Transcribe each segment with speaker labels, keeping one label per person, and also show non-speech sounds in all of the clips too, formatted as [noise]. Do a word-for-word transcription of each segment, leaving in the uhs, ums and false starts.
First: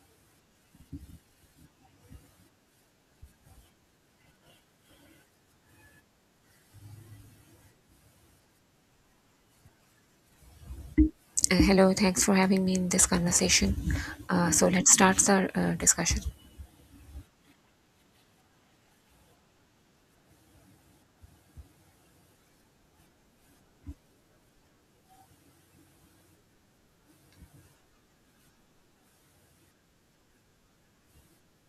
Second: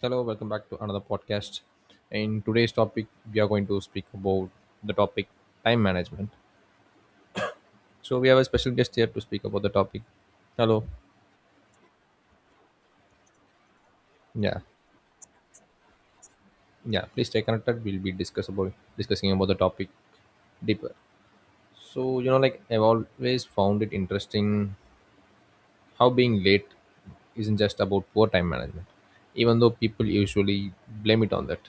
Speaker 1: Hello, welcome back to another podcast. In today's topic, we are going to speak about the topic time management. So we have a special guest here to speak about the topic. Hello.
Speaker 2: Uh, Hello, thanks for having me in this conversation. Uh,
Speaker 1: Yeah.
Speaker 2: so let's start the uh, discussion.
Speaker 1: Yeah. Please stay connected. We'll be discuss about discussing about the topic deeper. So you know, like I've always found it interesting how being late isn't just about poor time management, even though people usually blame it on that.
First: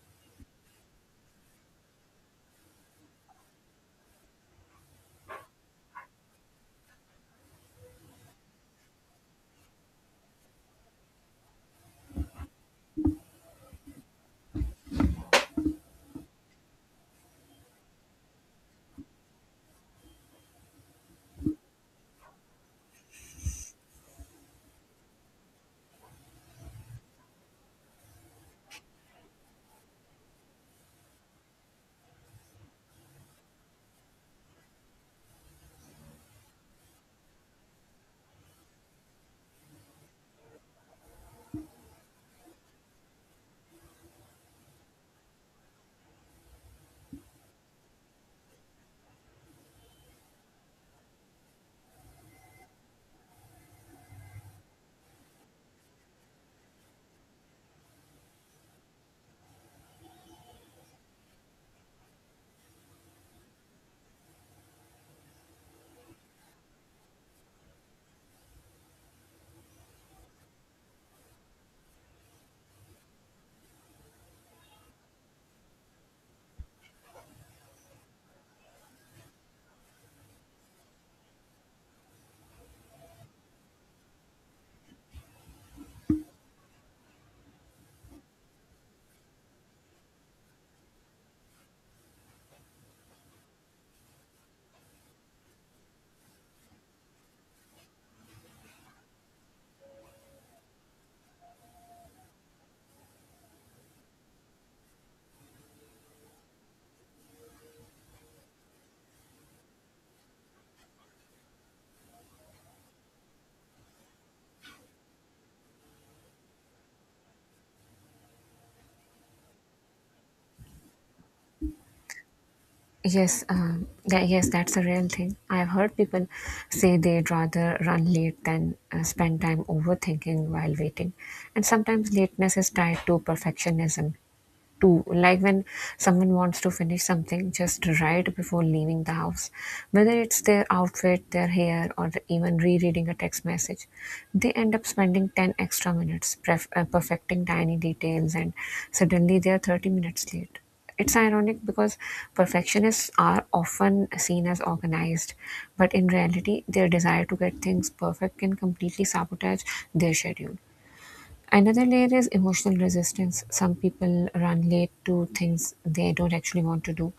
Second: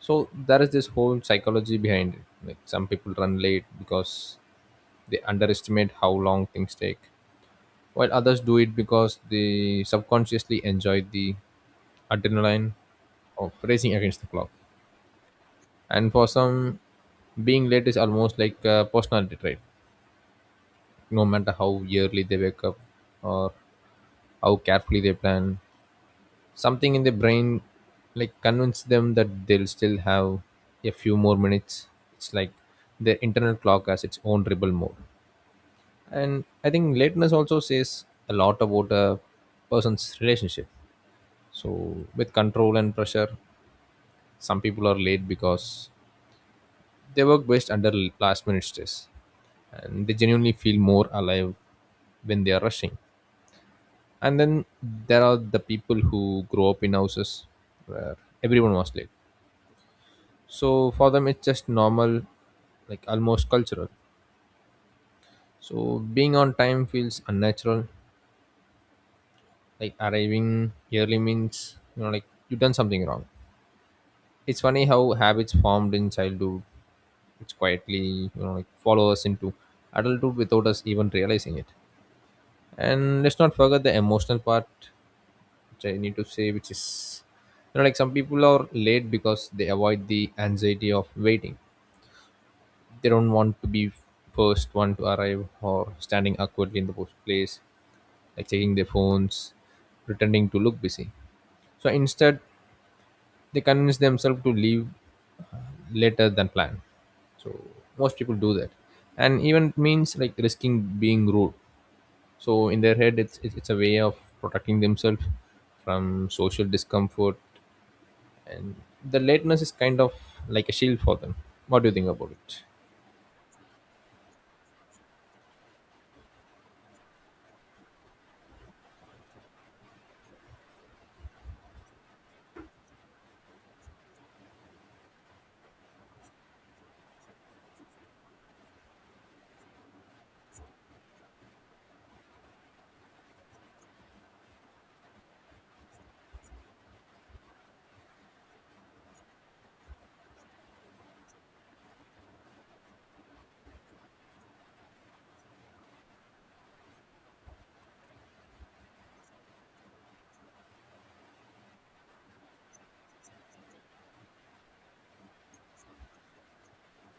Speaker 1: So there is this whole psychology behind it. Like some people run late because they underestimate how long things take, while others do it because they subconsciously enjoy the adrenaline of racing against the clock. And for some, being late is almost like a personality trait. No matter how early they wake up or how carefully they plan, something in their brain like convinces them that they'll still have a few more minutes. It's like their internal clock has its own rebel mode. And I think lateness also says a lot about a person's relationship, so with control and pressure. Some people are late because they work best under last minute stress, and they genuinely feel more alive when they are rushing. And then there are the people who grow up in houses where everyone was late, so for them it's just normal, like almost cultural. So being on time feels unnatural, like arriving early means you know like you've done something wrong. It's funny how habits formed in childhood which quietly you know like follow us into adulthood without us even realizing it. And let's not forget the emotional part, which I need to say, which is you know like, some people are late because they avoid the anxiety of waiting. They don't want to be first one to arrive or standing awkwardly in the post place, like checking their phones, pretending to look busy. So instead, they convince themselves to leave later than planned. So most people do that, and even it means like risking being rude. So in their head it's it's it's a way of protecting themselves from social discomfort. And the lateness is kind of like a shield for them. What do you think about it?
Speaker 2: Yes, um, that, yes, that's a real thing. I've heard people say they'd rather run late than uh, spend time overthinking while waiting, and sometimes lateness is tied to perfectionism. To like when someone wants to finish something just right before leaving the house, whether it's their outfit, their hair, or even rereading a text message. They end up spending ten extra minutes pref- uh, perfecting tiny details, and suddenly they are thirty minutes late. It's ironic because perfectionists are often seen as organized, but in reality, their desire to get things perfect can completely sabotage their schedule. Another layer is emotional resistance. Some people run late to things they don't actually want to do.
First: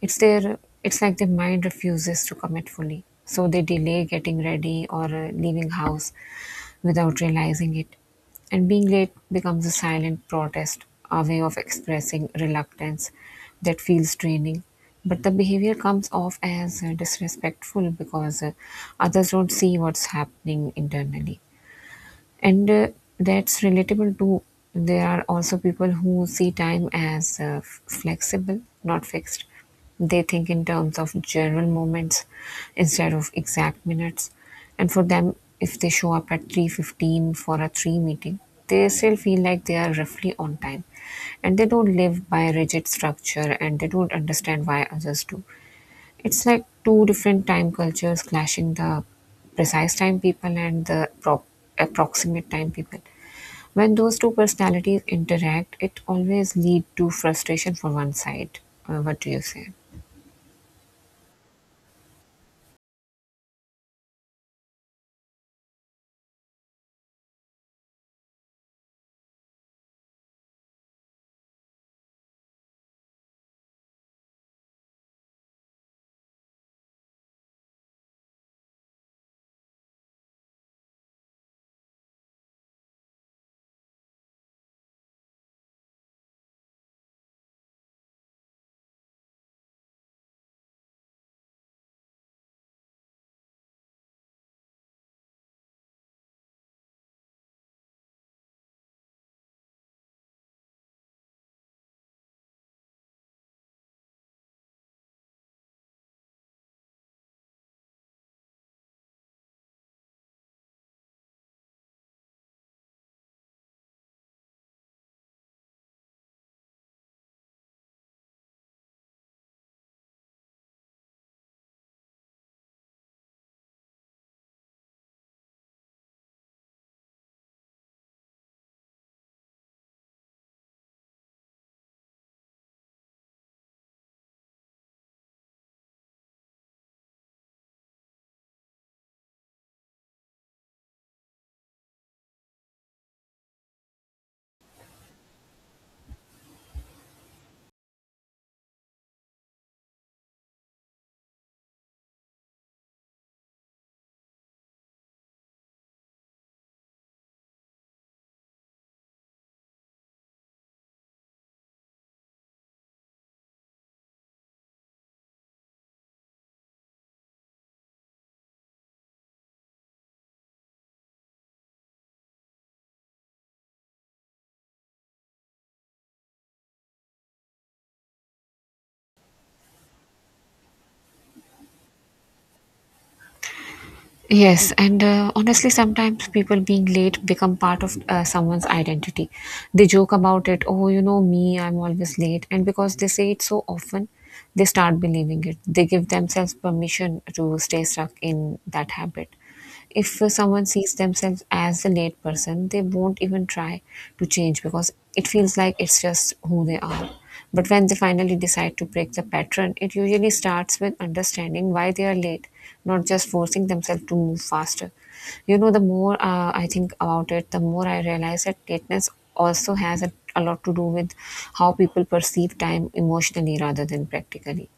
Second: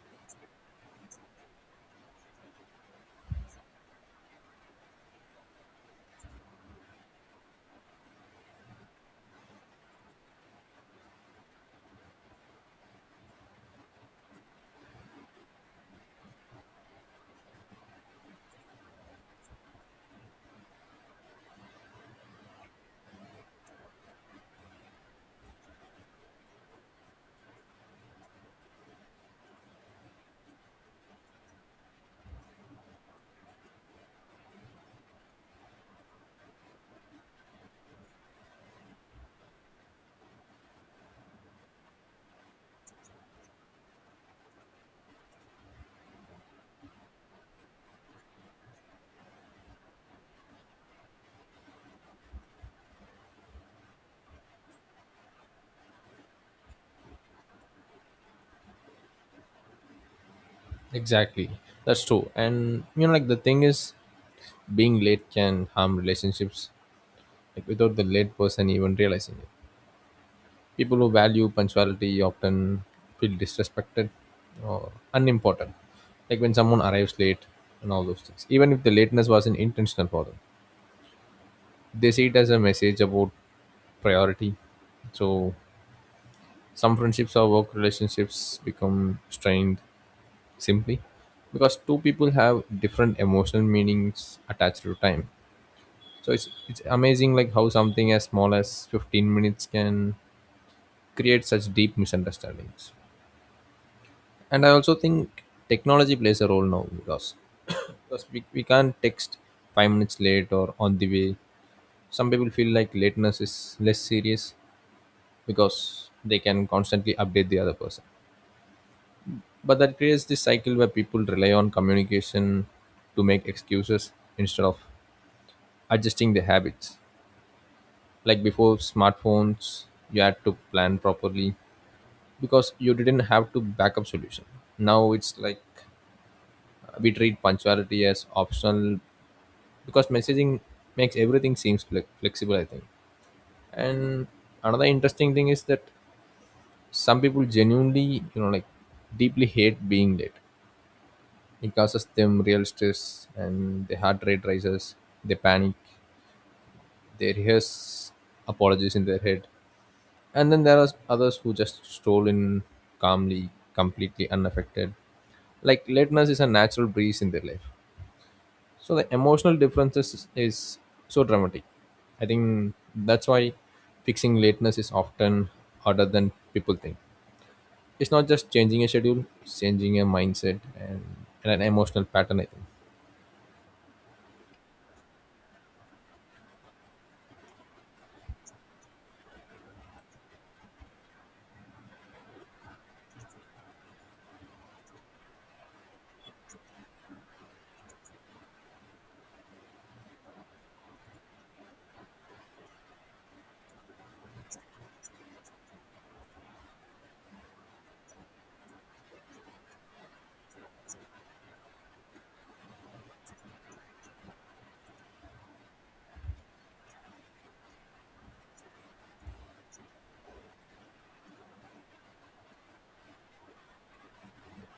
Speaker 2: It's their it's like their mind refuses to commit fully. So they delay getting ready or uh, leaving house without realizing it. And being late becomes a silent protest, a way of expressing reluctance that feels draining. But the behavior comes off as uh, disrespectful, because uh, others don't see what's happening internally. And uh, that's relatable too. There are also people who see time as uh, f- flexible, not fixed. They think in terms of general moments instead of exact minutes, and for them, if they show up at three fifteen for a three meeting, they still feel like they are roughly on time. And they don't live by rigid structure, and they don't understand why others do. It's like two different time cultures clashing: the precise time people and the pro- approximate time people. When those two personalities interact, it always lead to frustration for one side. Uh, what do you say?
Speaker 1: Exactly, that's true. And you know like the thing is, being late can harm relationships, like without the late person even realizing it. People who value punctuality often feel disrespected or unimportant, like when someone arrives late. And all those things, even if the lateness wasn't intentional for them, they see it as a message about priority. So some friendships or work relationships become strained, simply because two people have different emotional meanings attached to time. So it's it's amazing like how something as small as fifteen minutes can create such deep misunderstandings. And I also think technology plays a role now because because we, we can't text five minutes late or on the way. Some people feel like lateness is less serious because they can constantly update the other person. But that creates this cycle where people rely on communication to make excuses instead of adjusting their habits. Like before smartphones, you had to plan properly because you didn't have to backup solution. Now it's like, uh, we treat punctuality as optional because messaging makes everything seems fle- flexible, I think. And another interesting thing is that some people genuinely, you know like, deeply hate being late. It causes them real stress and their heart rate rises. They panic, they rehearse apologies in their head. And then there are others who just stroll in calmly, completely unaffected, like lateness is a natural breeze in their life. So the emotional differences is so dramatic. I think that's why fixing lateness is often harder than people think. It's not just changing a schedule, it's changing a mindset and, and an emotional pattern, I think.
Speaker 2: Yes, and uh, honestly, sometimes people being late become part of uh, someone's identity. They joke about it, oh, you know me, I'm always late. And because they say it so often, they start believing it. They give themselves permission to stay stuck in that habit. If uh, someone sees themselves as the late person, they won't even try to change, because it feels like it's just who they are. But when they finally decide to break the pattern, it usually starts with understanding why they are late, not just forcing themselves to move faster. You know, the more uh, I think about it, the more I realize that lateness also has a, a lot to do with how people perceive time emotionally rather than practically.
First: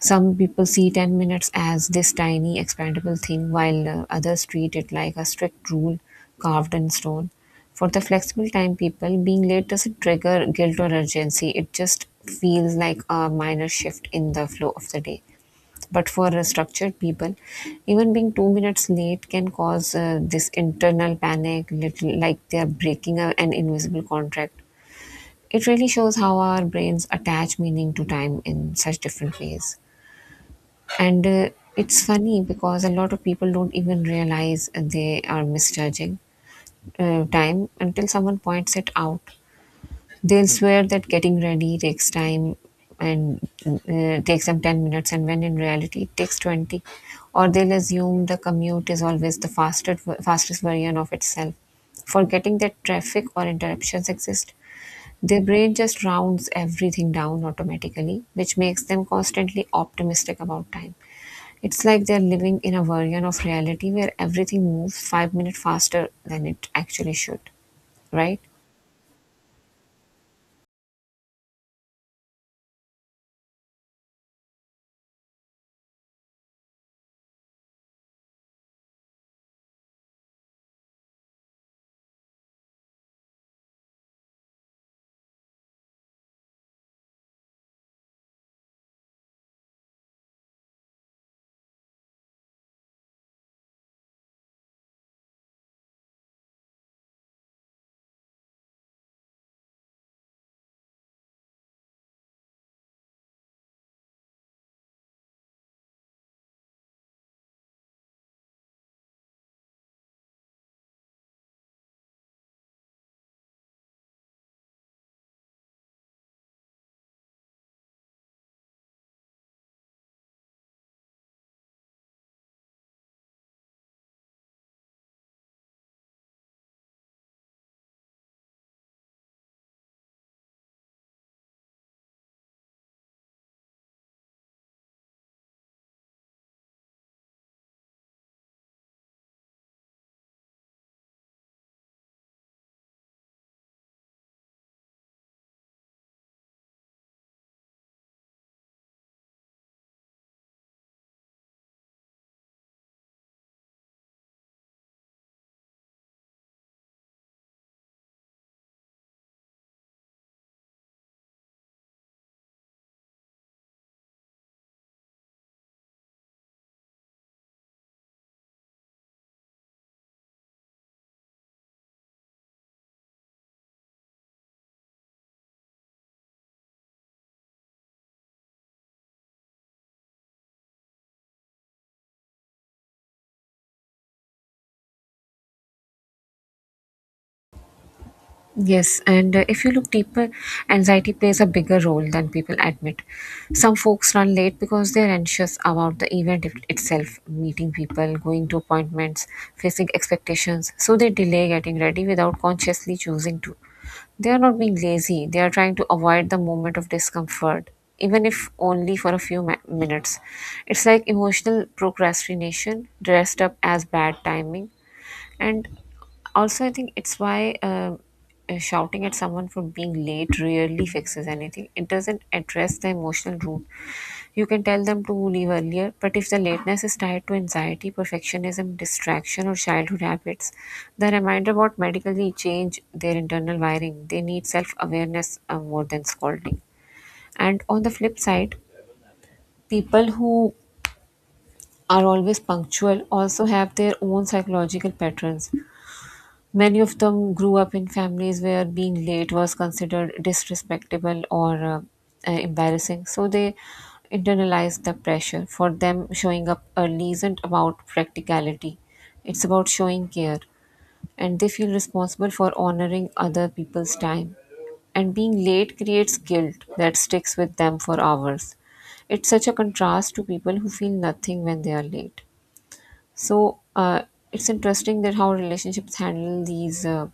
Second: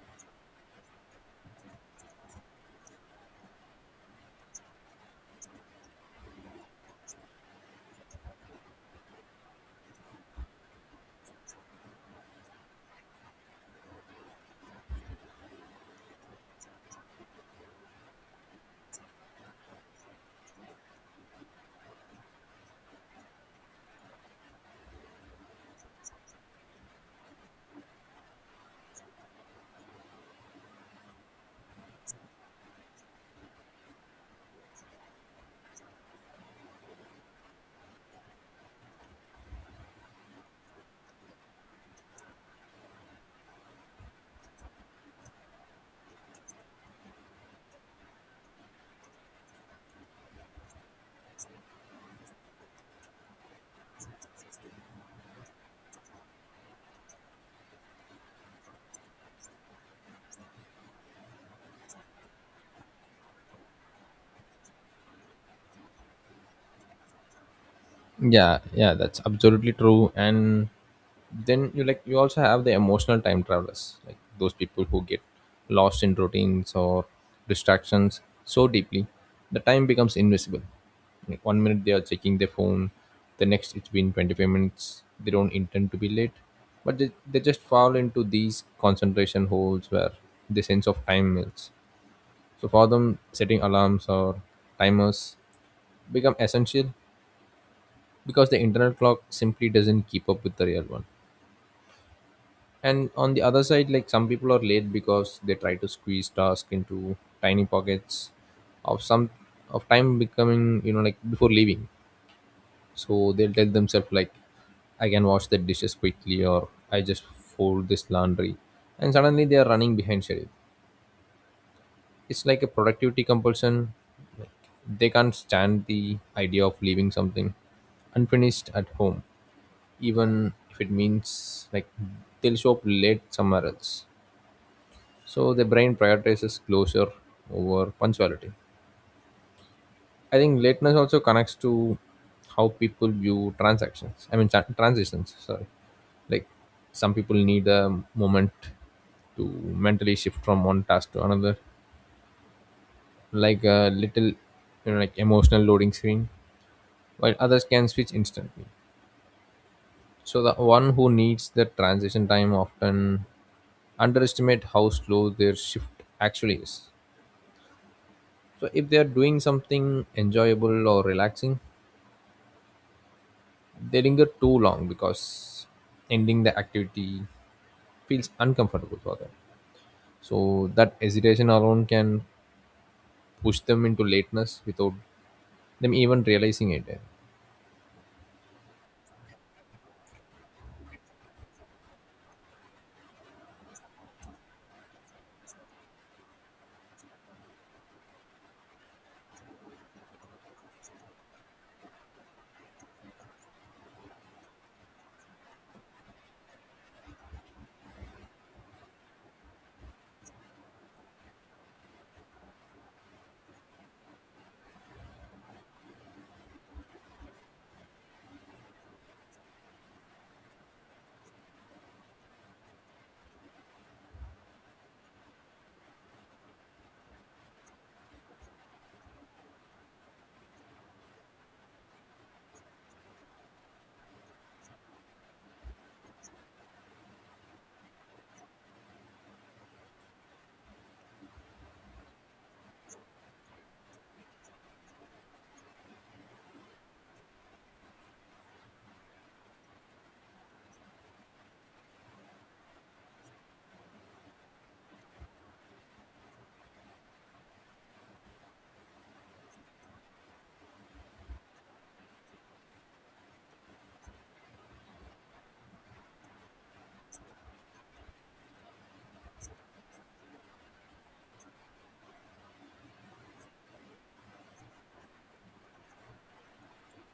Speaker 2: Some people see ten minutes as this tiny expandable thing, while uh, others treat it like a strict rule carved in stone. For the flexible time people, being late doesn't trigger guilt or urgency, it just feels like a minor shift in the flow of the day. But for uh, structured people, even being two minutes late can cause uh, this internal panic, little like they are breaking a, an invisible contract. It really shows how our brains attach meaning to time in such different ways. And uh, it's funny because a lot of people don't even realize they are misjudging uh, time until someone points it out. They'll swear that getting ready takes time and uh, takes them ten minutes, and when in reality it takes twenty. Or they'll assume the commute is always the fastest, fastest version of itself, forgetting that traffic or interruptions exist. Their brain just rounds everything down automatically, which makes them constantly optimistic about time. It's like they're living in a version of reality where everything moves five minutes faster than it actually should, right?
Speaker 1: Yeah, yeah, that's absolutely true. And then you like you also have the emotional time travelers, like those people who get lost in routines or distractions so deeply the time becomes invisible. Like one minute they are checking their phone, the next it's been twenty-five minutes. They don't intend to be late, but they, they just fall into these concentration holes where the sense of time melts. So for them setting alarms or timers become essential, because the internal clock simply doesn't keep up with the real one. And on the other side, like some people are late because they try to squeeze tasks into tiny pockets of some of time becoming, you know like, before leaving. So they'll tell themselves like, I can wash the dishes quickly, or I just fold this laundry, and suddenly they are running behind schedule. It's like a productivity compulsion, like they can't stand the idea of leaving something unfinished at home, even if it means like they'll show up late somewhere else. So the brain prioritizes closure over punctuality. I think lateness also connects to how people view transactions. I mean tran- transitions. Sorry, like some people need a moment to mentally shift from one task to another, like a little, you know, like, emotional loading screen, while others can switch instantly. So the one who needs the transition time often underestimate how slow their shift actually is. So if they are doing something enjoyable or relaxing, they linger too long because ending the activity feels uncomfortable for them. So that hesitation alone can push them into lateness without them even realizing it.
Speaker 2: Yes, and uh, if you look deeper, anxiety plays a bigger role than people admit. Some folks run late because they're anxious about the event it- itself, meeting people, going to appointments, facing expectations, so they delay getting ready without consciously choosing to. They are not being lazy, they are trying to avoid the moment of discomfort, even if only for a few ma- minutes. It's like emotional procrastination dressed up as bad timing. And also, I think it's why uh, uh, shouting at someone for being late really fixes anything. It doesn't address the emotional root. You can tell them to leave earlier, but if the lateness is tied to anxiety, perfectionism, distraction, or childhood habits, the reminder won't medically change their internal wiring. They need self awareness uh, more than scolding. And on the flip side, people who are always punctual also have their own psychological patterns. Many of them grew up in families where being late was considered disrespectable or uh, uh, embarrassing. So they internalized the pressure. For them, showing up early isn't about practicality, it's about showing care. And they feel responsible for honoring other people's time. And being late creates guilt that sticks with them for hours. It's such a contrast to people who feel nothing when they are late. So uh, it's interesting that how relationships handle these uh,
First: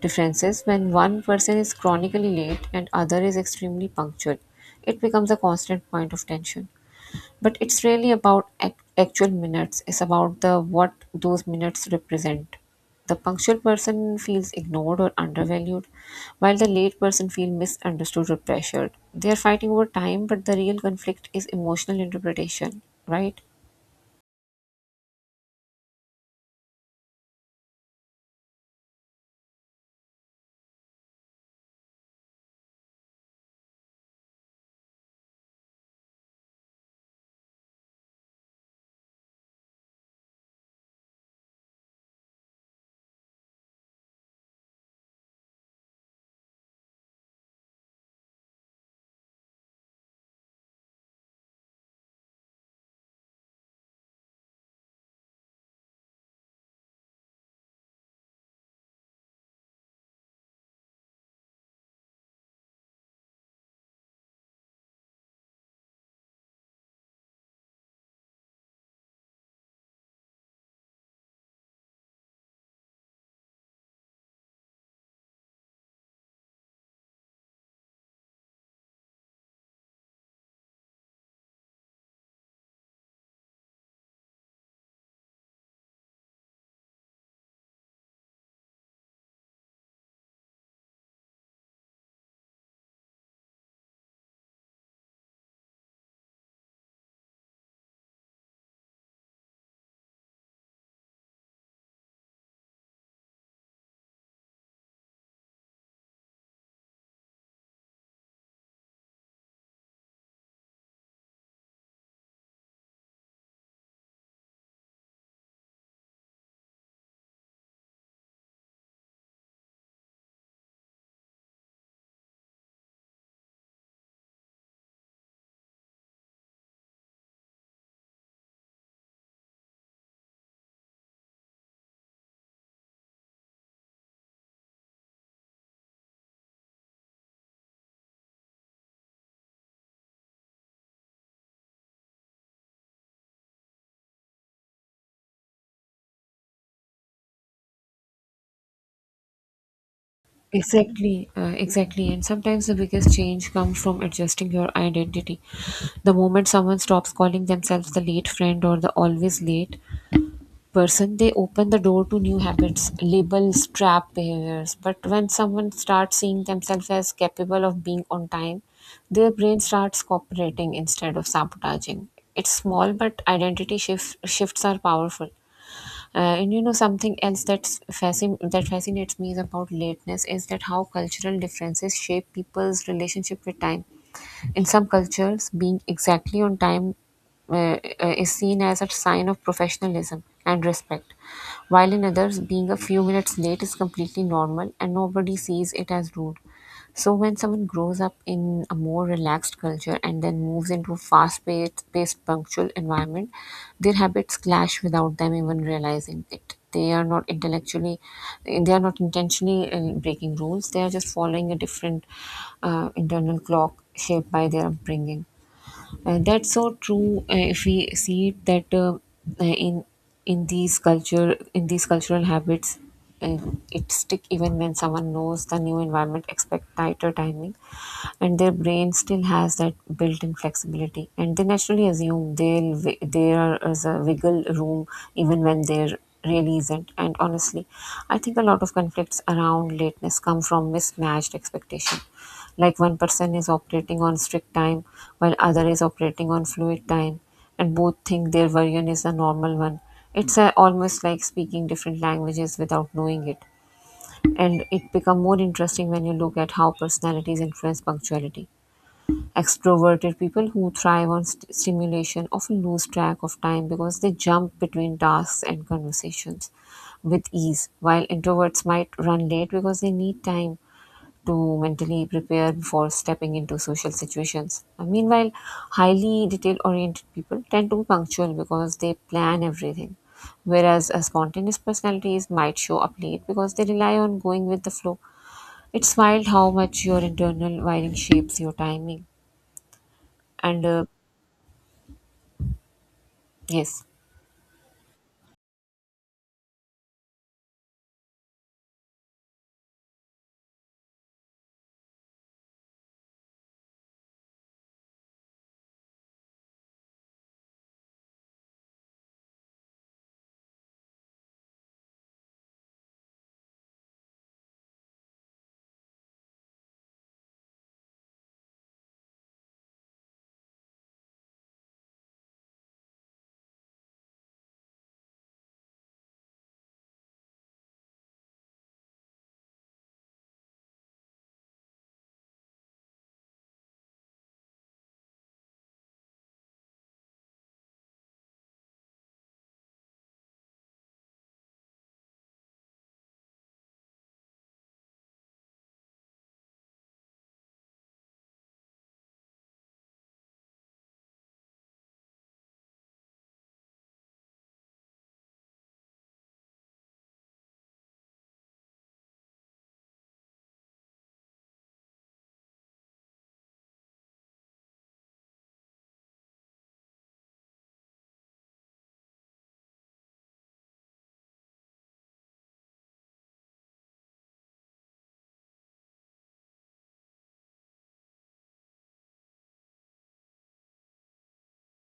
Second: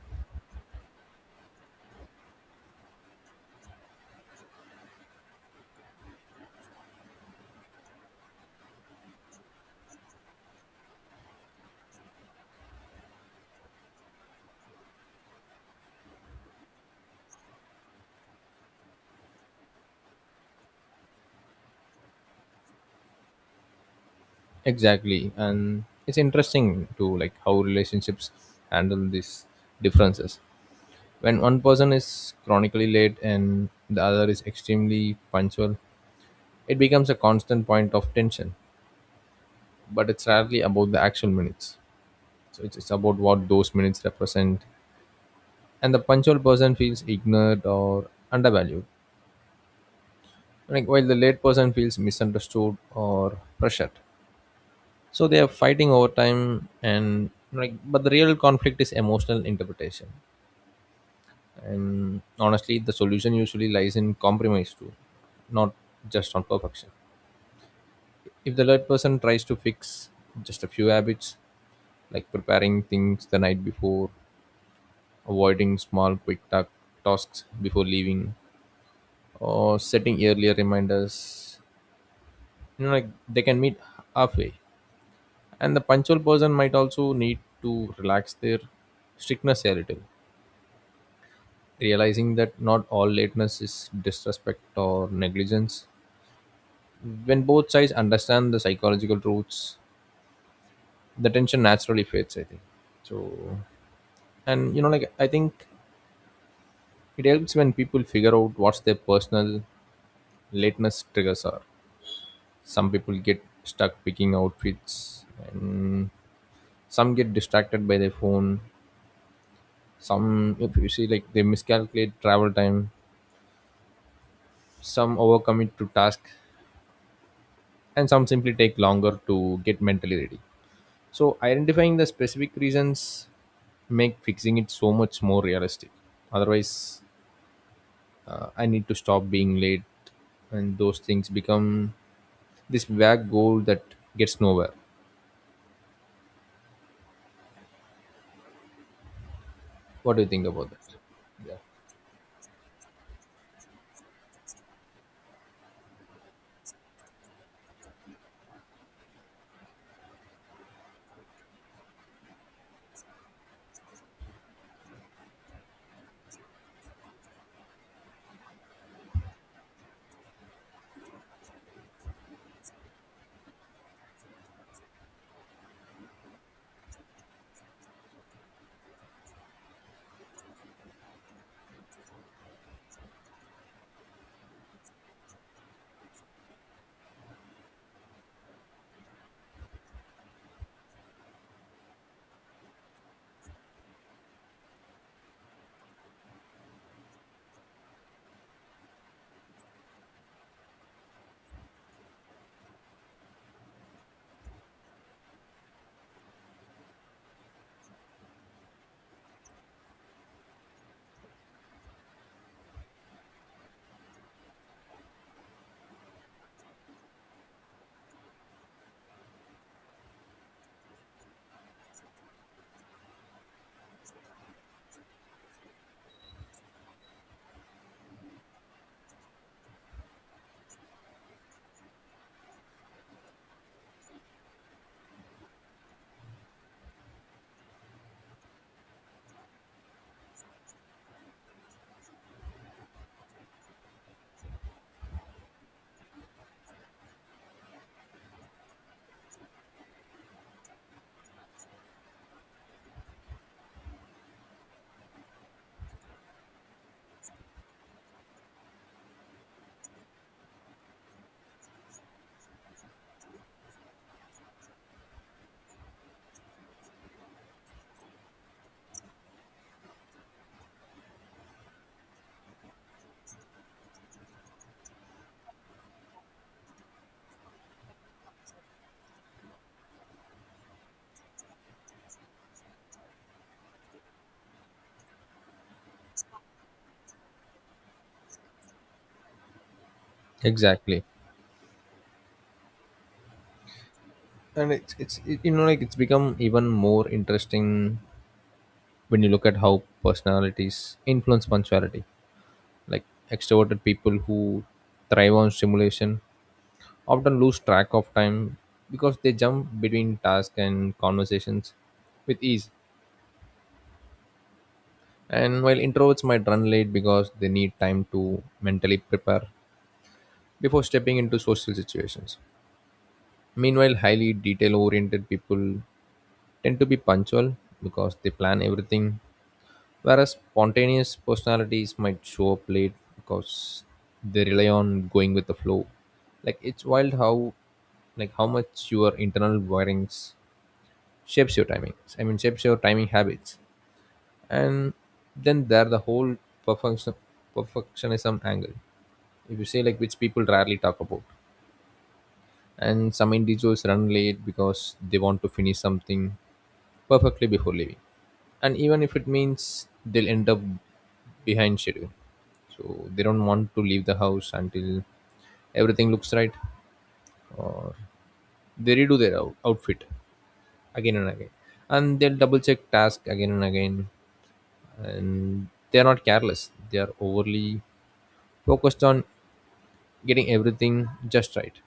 Speaker 2: differences when one person is chronically late and other is extremely punctual. It becomes a constant point of tension. But it's really about ac- actual minutes. It's about the what those minutes represent. The punctual person feels ignored or undervalued, while the late person feels misunderstood or pressured. They are fighting over time, but the real conflict is emotional interpretation, right?
Speaker 1: Exactly, and it's interesting to like how relationships handle these differences. When one person is chronically late and the other is extremely punctual, it becomes a constant point of tension. But it's rarely about the actual minutes. So it's, it's about what those minutes represent. And the punctual person feels ignored or undervalued, like while the late person feels misunderstood or pressured. So they are fighting over time, and like, but the real conflict is emotional interpretation. And honestly, the solution usually lies in compromise too, not just on perfection. If the third person tries to fix just a few habits, like preparing things the night before, avoiding small quick ta- tasks before leaving, or setting earlier reminders, you know like, they can meet halfway. And the punctual person might also need to relax their strictness a little, realizing that not all lateness is disrespect or negligence. When both sides understand the psychological truths, the tension naturally fades, I think. So, and you know like, I think it helps when people figure out what's their personal lateness triggers are. Some people get stuck picking outfits, and some get distracted by their phone, some if you see like they miscalculate travel time, some overcommit to tasks, and some simply take longer to get mentally ready. So identifying the specific reasons make fixing it so much more realistic. Otherwise, uh, I need to stop being late, and those things become this vague goal that gets nowhere. What do you think about that?
Speaker 2: Exactly, uh,
Speaker 1: Yeah,
Speaker 2: exactly. And sometimes the biggest change comes from adjusting your identity. The moment someone stops calling themselves the late friend or the always late person, they open the door to new habits, labels, trap behaviors. But when someone starts seeing themselves as capable of being on time, their brain starts cooperating instead of sabotaging. It's small, but identity shift, shifts are powerful. Uh, and you know something else that's fascin- that fascinates me is about lateness is that how cultural differences shape people's relationship with time. In some cultures, being exactly on time uh, uh, is seen as a sign of professionalism and respect, while in others, being a few minutes late is completely normal and nobody sees it as rude. So when someone grows up in a more relaxed culture and then moves into a fast-paced, paced, punctual environment, their habits clash without them even realizing it. They are not intellectually, they are not intentionally uh, breaking rules. They are just following a different uh, internal clock shaped by their upbringing. Uh, that's so true. Uh, if we see that uh, uh, in in these culture in these cultural habits, uh, it stick even when someone knows the new environment, expect tighter timing, and their brain still has that built-in flexibility, and they naturally assume they'll wi- there is a wiggle room even when there really isn't. And honestly, I think a lot of conflicts around lateness come from mismatched expectation, like one person is operating on strict time while other is operating on fluid time, and both think their version is a normal one. It's uh almost like speaking different languages without knowing it. And it become more interesting when you look at how personalities influence punctuality. Extroverted people who thrive on st- stimulation often lose track of time because they jump between tasks and conversations with ease, while introverts might run late because they need time to mentally prepare before stepping into social situations. Uh, Meanwhile, highly detail oriented people tend to be punctual because they plan everything, whereas a spontaneous personalities might show up late because they rely on going with the flow. It's wild how much your internal wiring shapes your timing. And uh,
Speaker 1: exactly.
Speaker 2: yes.
Speaker 1: And it's it's it, you know like, it's become even more interesting when you look at how personalities influence punctuality. Like extroverted people who thrive on stimulation often lose track of time because they jump between tasks and conversations with ease. And while introverts might run late because they need time to mentally prepare before stepping into social situations. Meanwhile, highly detail oriented people tend to be punctual because they plan everything, whereas spontaneous personalities might show up late because they rely on going with the flow. Like it's wild how, like, how much your internal wirings shapes your timings. I mean shapes your timing habits. And then there the whole perfection perfectionism angle, if you say, like, which people rarely talk about. And some individuals run late because they want to finish something perfectly before leaving, and even if it means they'll end up behind schedule. So they don't want to leave the house until everything looks right, or they redo their out- outfit again and again, and they'll double check task again and again. And they are not careless, they are overly focused on getting everything just right,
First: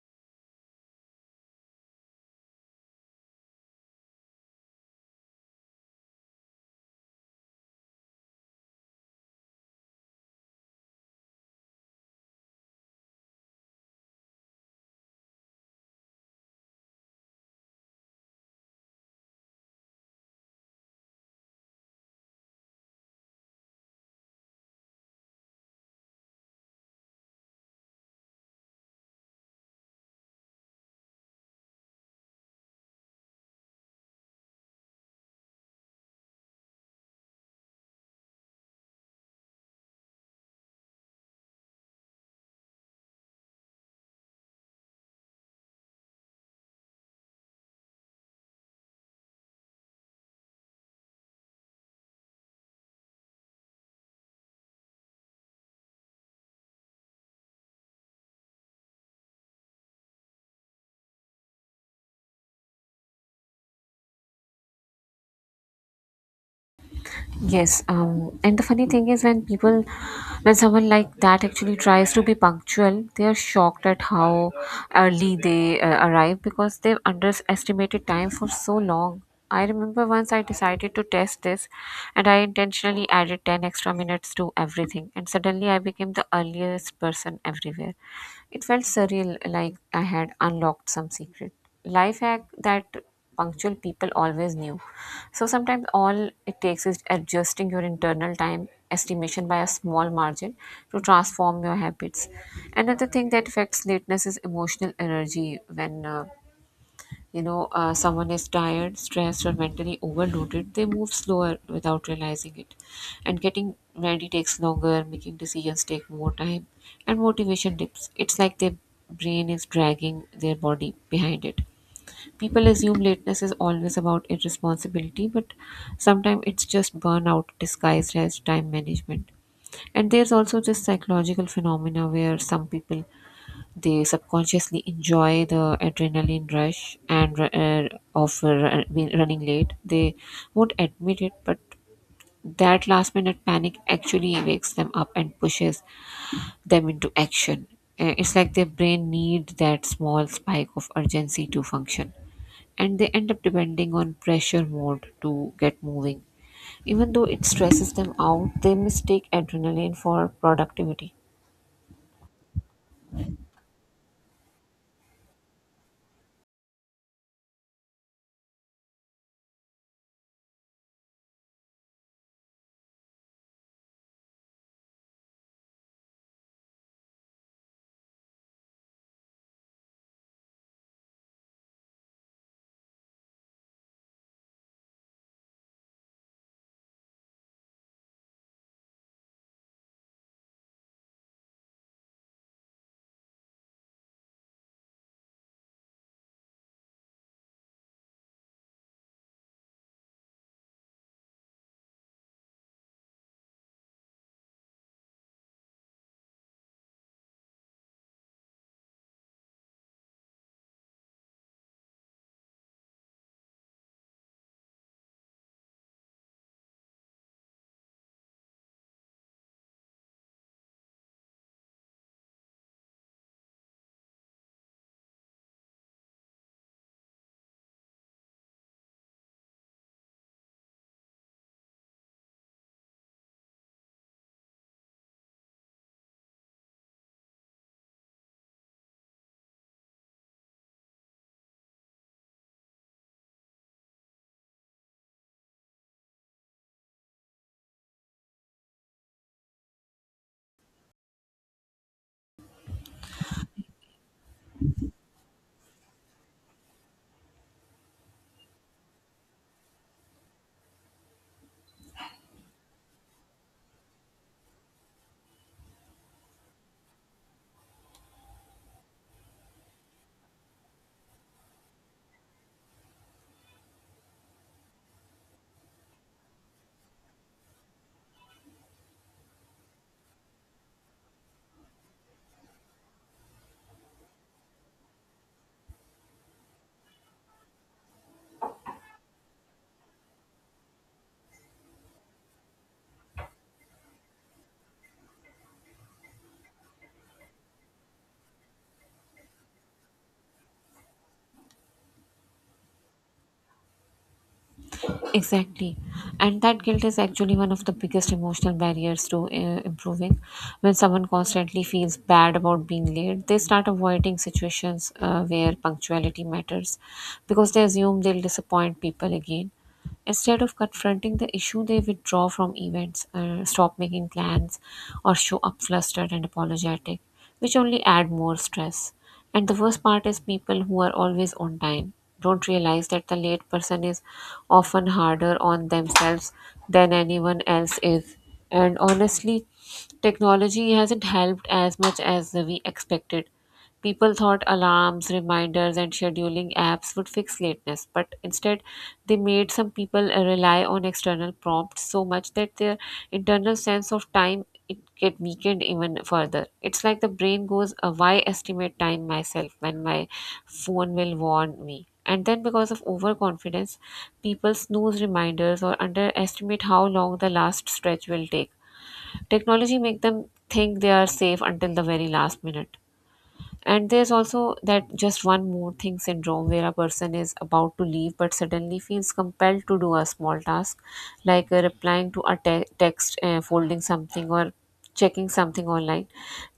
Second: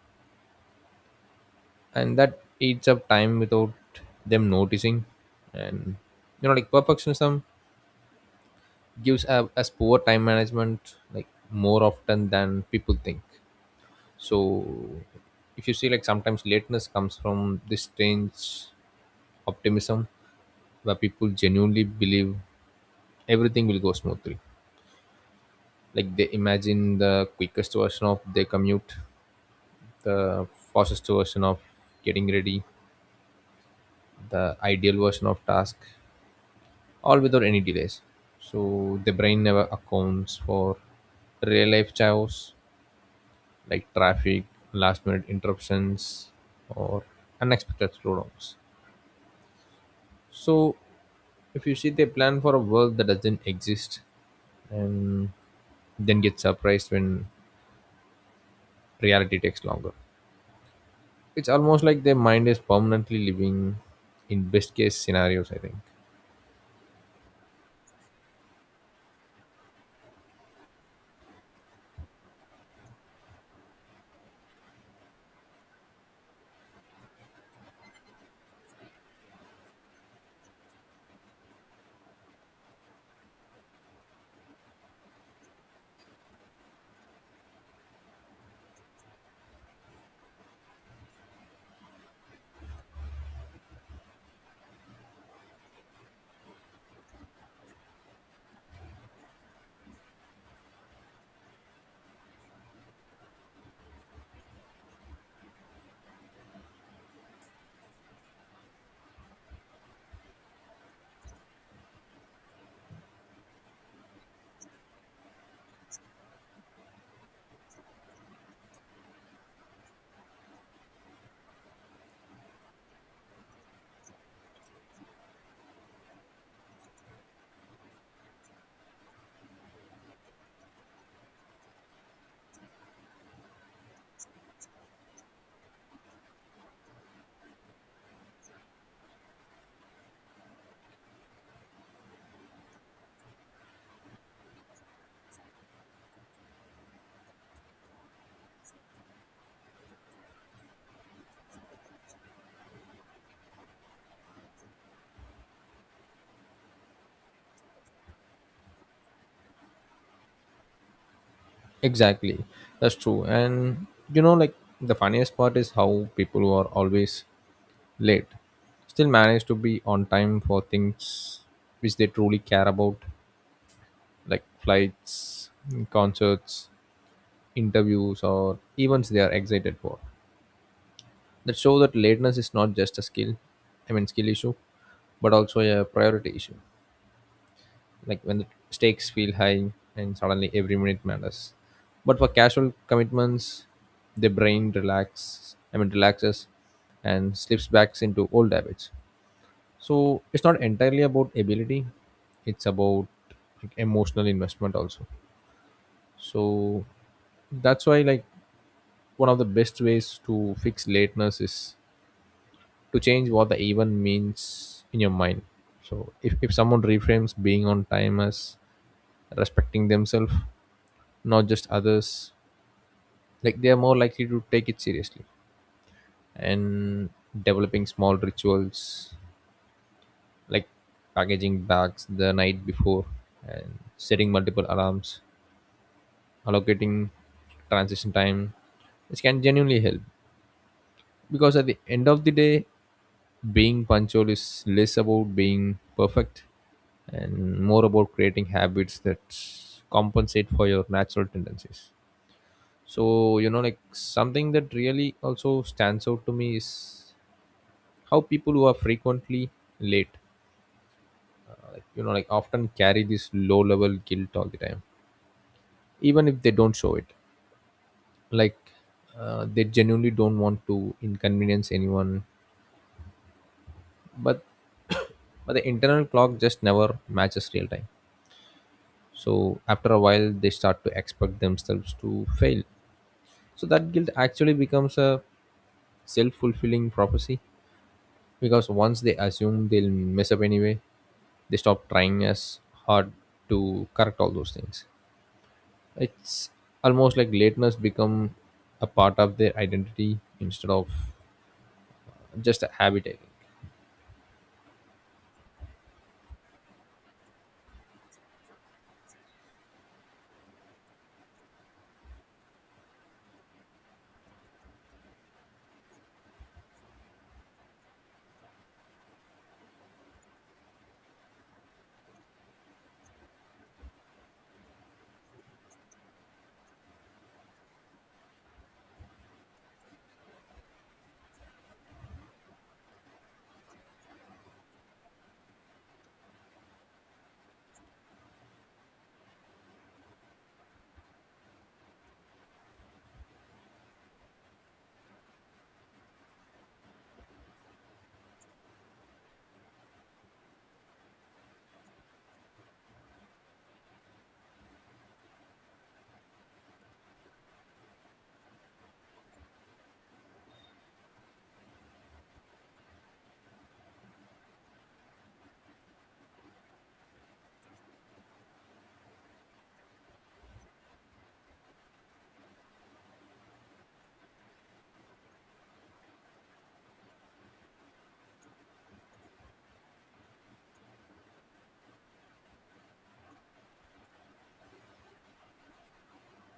Speaker 1: and that eats up time without them noticing. And you know like perfectionism gives a, us poor time management like more often than people think. So if you see like sometimes lateness comes from this strange optimism where people genuinely believe everything will go smoothly. Like they imagine the quickest version of their commute, the fastest version of getting ready, the ideal version of task, all without any delays. So the brain never accounts for real life chaos like traffic, last minute interruptions, or unexpected slowdowns. So if you see they plan for a world that doesn't exist and then get surprised when reality takes longer. It's almost like their mind is permanently living in best case scenarios, I think.
Speaker 2: Yes, um, and the funny thing is when people, when someone like that actually tries to be punctual, they are shocked at how early they uh, arrive because they've underestimated time for so long. I remember once I decided to test this, and I intentionally added ten extra minutes to everything, and suddenly I became the earliest person everywhere. It felt surreal, like I had unlocked some secret life hack that punctual people always knew. So sometimes all it takes is adjusting your internal time estimation by a small margin to transform your habits. Another thing that affects lateness is emotional energy. When uh, you know uh, someone is tired, stressed, or mentally overloaded, they move slower without realizing it, and getting ready takes longer. Making decisions take more time, and motivation dips. It's like their brain is dragging their body behind it. People assume lateness is always about irresponsibility, but sometimes it's just burnout disguised as time management. And there's also this psychological phenomena where some people they subconsciously enjoy the adrenaline rush and uh, of uh, being- running late. They won't admit it, but that last minute panic actually wakes them up and pushes them into action. Uh, It's like their brain need that small spike of urgency to function, and they end up depending on pressure mode to get moving. Even though it stresses them out, they mistake adrenaline for productivity.
Speaker 1: Exactly. That's true. And you know, like the funniest part is how people who are always late still manage to be on time for things which they truly care about, like flights, concerts, interviews, or events they are excited for. That show that lateness is not just a skill, I mean, skill issue, but also a priority issue. Like when the stakes feel high and suddenly every minute matters. But for casual commitments, the brain relax, I mean relaxes and slips back into old habits. So it's not entirely about ability, it's about, like, emotional investment also. So that's why, like, one of the best ways to fix lateness is to change what the event means in your mind. So if, if someone reframes being on time as respecting themselves, not just others, like, they are more likely to take it seriously, and developing small rituals like packaging bags the night before and setting multiple alarms, allocating transition time, which can genuinely help, because at the end of the day, being punctual is less about being perfect and more about creating habits that compensate for your natural tendencies. So you know like something that really also stands out to me is how people who are frequently late you know like often carry this low level guilt all the time, even if they don't show it. Like uh, they genuinely don't want to inconvenience anyone, but [coughs] but the internal clock just never matches real time. So after a while they start to expect themselves to fail, so that guilt actually becomes a self-fulfilling prophecy, because once they assume they'll mess up anyway, they stop trying as hard to correct all those things. It's almost like lateness become a part of their identity instead of just a habit, I think.
Speaker 2: Exactly. And that guilt is actually one of the biggest emotional barriers to uh, improving. When someone constantly feels bad about being late, they start avoiding situations uh, where punctuality matters because they assume they'll disappoint people again. Instead of confronting the issue, they withdraw from events, uh, stop making plans, or show up flustered and apologetic, which only add more stress. And the worst part is people who are always on time don't realize that the late person is often harder on themselves than anyone else is. And honestly, technology hasn't helped as much as we expected. People thought alarms, reminders, and scheduling apps would fix lateness, but instead, they made some people rely on external prompts so much that their internal sense of time it get weakened even further. It's like the brain goes, uh, why estimate time myself when my phone will warn me? And then, because of overconfidence, people snooze reminders or underestimate how long the last stretch will take. Technology make them think they are safe until the very last minute. And there's also that just one more thing syndrome where a person is about to leave but suddenly feels compelled to do a small task like uh, replying to a te- text, uh, folding something, or checking something online.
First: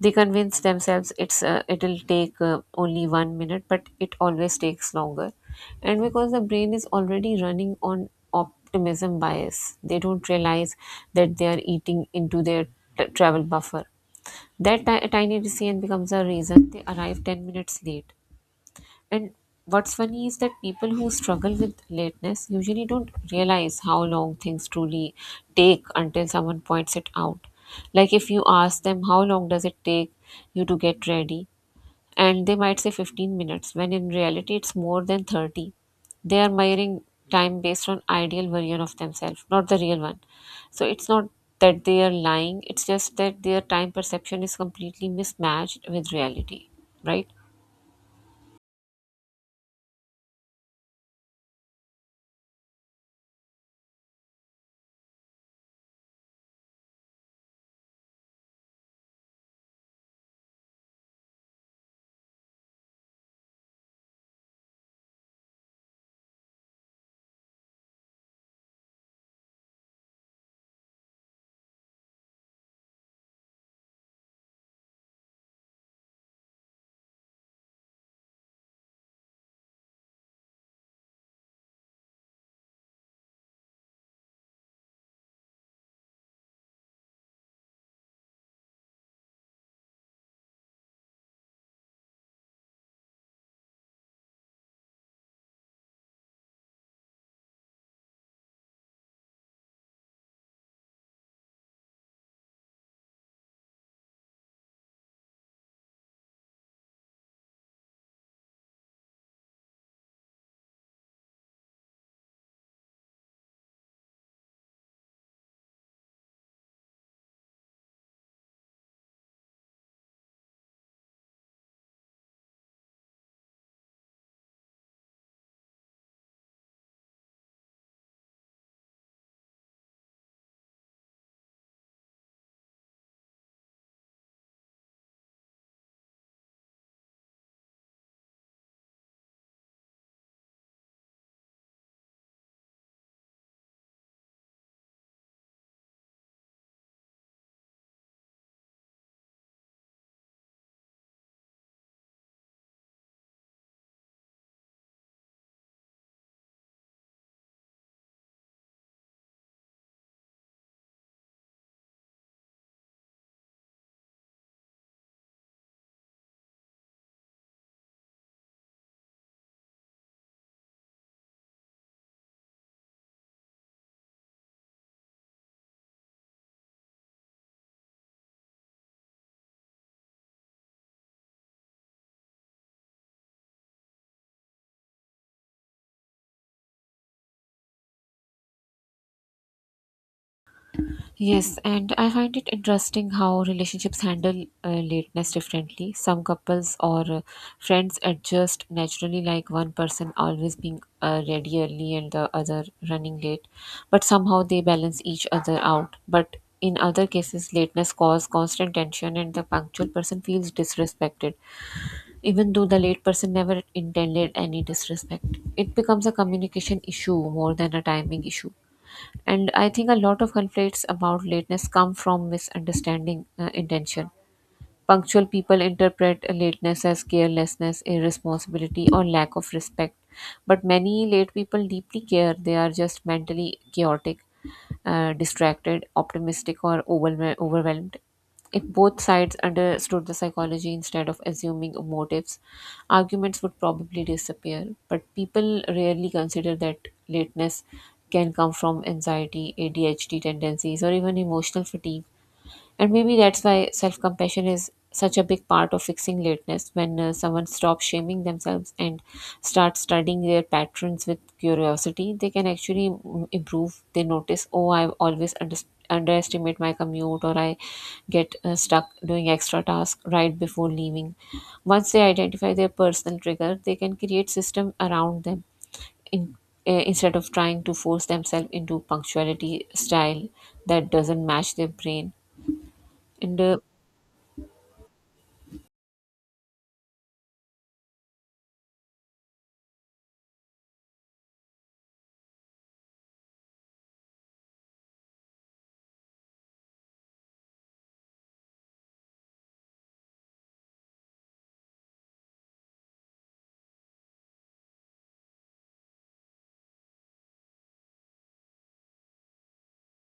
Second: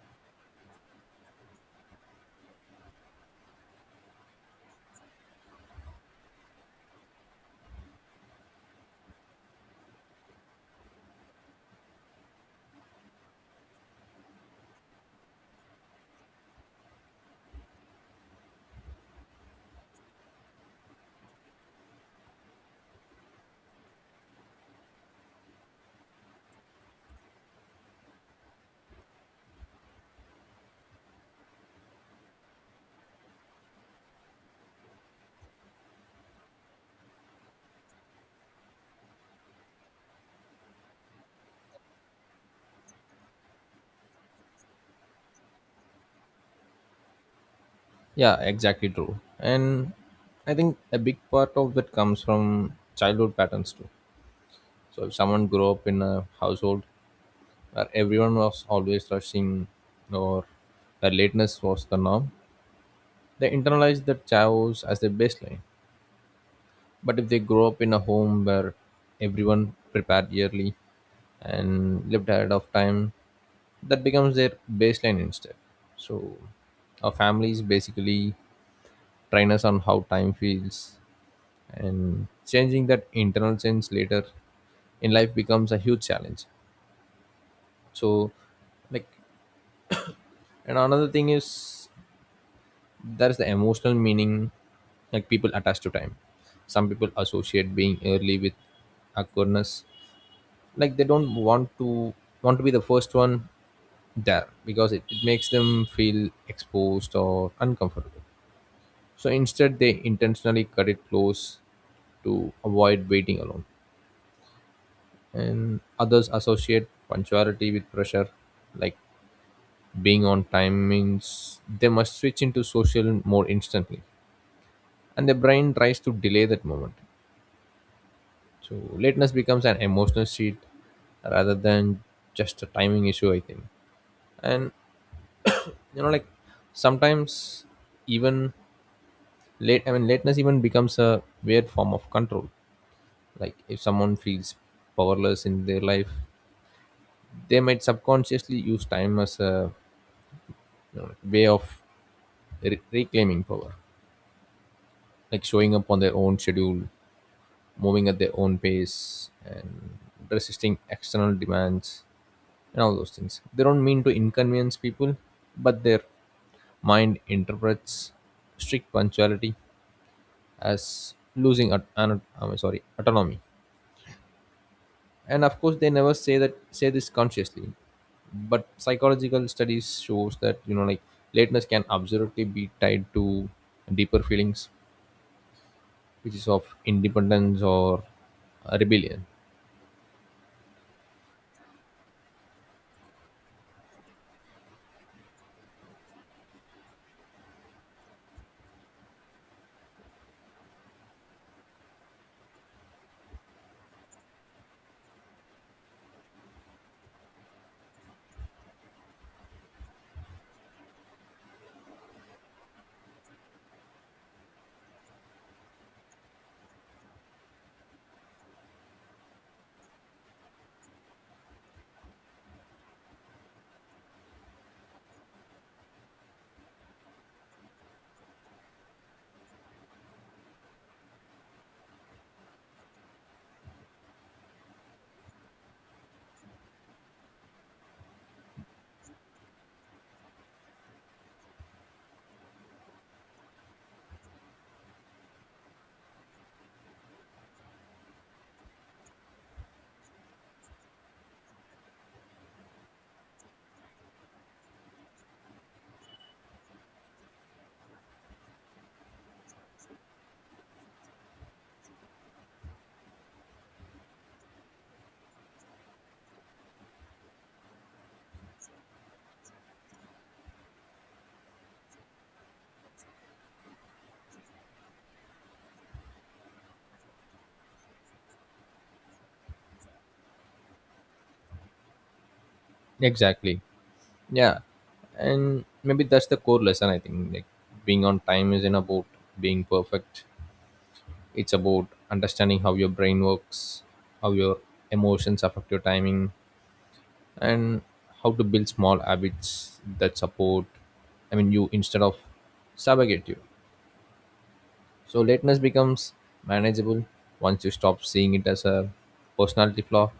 Speaker 2: They convince themselves it's uh, it'll take uh, only one minute, but it always takes longer. And because the brain is already running on optimism bias, they don't realize that they are eating into their t- travel buffer. That ti- Tiny decision becomes a reason they arrive ten minutes late. And what's funny is that people who struggle with lateness usually don't realize how long things truly take until someone points it out. Like if you ask them, how long does it take you to get ready? And they might say fifteen minutes when in reality it's more than thirty. They are measuring time based on ideal version of themselves, not the real one. So it's not that they are lying, it's just that their time perception is completely mismatched with reality, right?
Speaker 1: Yeah, exactly, true. And I think a big part of that comes from childhood patterns too. So if someone grew up in a household where everyone was always rushing, or where lateness was the norm, they internalize that chaos as their baseline. But if they grow up in a home where everyone prepared yearly and lived ahead of time, that becomes their baseline instead. So our families basically train us on how time feels, and changing that internal sense later in life becomes a huge challenge. So, like, and another thing is there's the emotional meaning like people attach to time. Some people associate being early with awkwardness, like they don't want to want to be the first one there because it, it makes them feel exposed or uncomfortable, so instead they intentionally cut it close to avoid waiting alone. And others associate punctuality with pressure, like being on time means they must switch into social more instantly, and the brain tries to delay that moment. So lateness becomes an emotional sheet rather than just a timing issue, I think. And you know like sometimes, even late i mean lateness even becomes a weird form of control. Like if someone feels powerless in their life, they might subconsciously use time as a, you know, way of re- reclaiming power, like showing up on their own schedule, moving at their own pace, and resisting external demands. And all those things, they don't mean to inconvenience people, but their mind interprets strict punctuality as losing at, an, I'm sorry autonomy. And of course they never say that say this consciously, but psychological studies shows that you know like lateness can absolutely be tied to deeper feelings which is of independence or uh, rebellion.
Speaker 2: Yes, and I find it interesting how relationships handle uh, lateness differently. Some couples or uh, friends adjust naturally, like one person always being uh, ready early and the other running late, but somehow they balance each other out. But in other cases, lateness causes constant tension, and the punctual person feels disrespected, even though the late person never intended any disrespect. It becomes a communication issue more than a timing issue, and I think a lot of conflicts about lateness come from misunderstanding uh, intention. Punctual people interpret lateness as carelessness, irresponsibility, or lack of respect. But many late people deeply care. They are just mentally chaotic, uh, distracted, optimistic, or overwhel- overwhelmed. If both sides understood the psychology instead of assuming motives, arguments would probably disappear. But people rarely consider that lateness can come from anxiety, A D H D tendencies, or even emotional fatigue. And maybe that's why self compassion is such a big part of fixing lateness. When uh, someone stops shaming themselves and starts studying their patterns with curiosity, they can actually mm, improve. They notice, oh, I always under- underestimate my commute, or I get uh, stuck doing extra tasks right before leaving. Once they identify their personal trigger, they can create system around them in, uh, instead of trying to force themselves into punctuality style that doesn't match their brain. And uh,
Speaker 1: Exactly. Yeah. And maybe that's the core lesson, I think. Like being on time isn't about being perfect, it's about understanding how your brain works, how your emotions affect your timing, and how to build small habits that support, I mean, you, instead of subjugate you. So lateness becomes manageable once you stop seeing it as a personality flaw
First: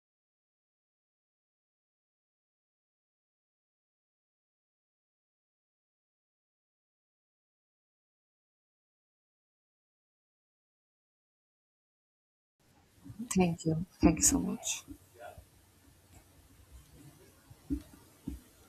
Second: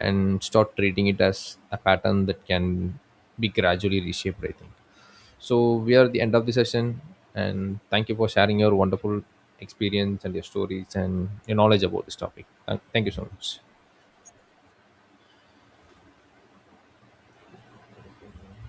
Speaker 1: and start treating it as a pattern that can be gradually reshaped, I think. So we are at the end of the session, and thank you for sharing your wonderful experience and your stories and your knowledge about this topic. Thank thank you so much.
Speaker 2: Thank you. Thank you so much.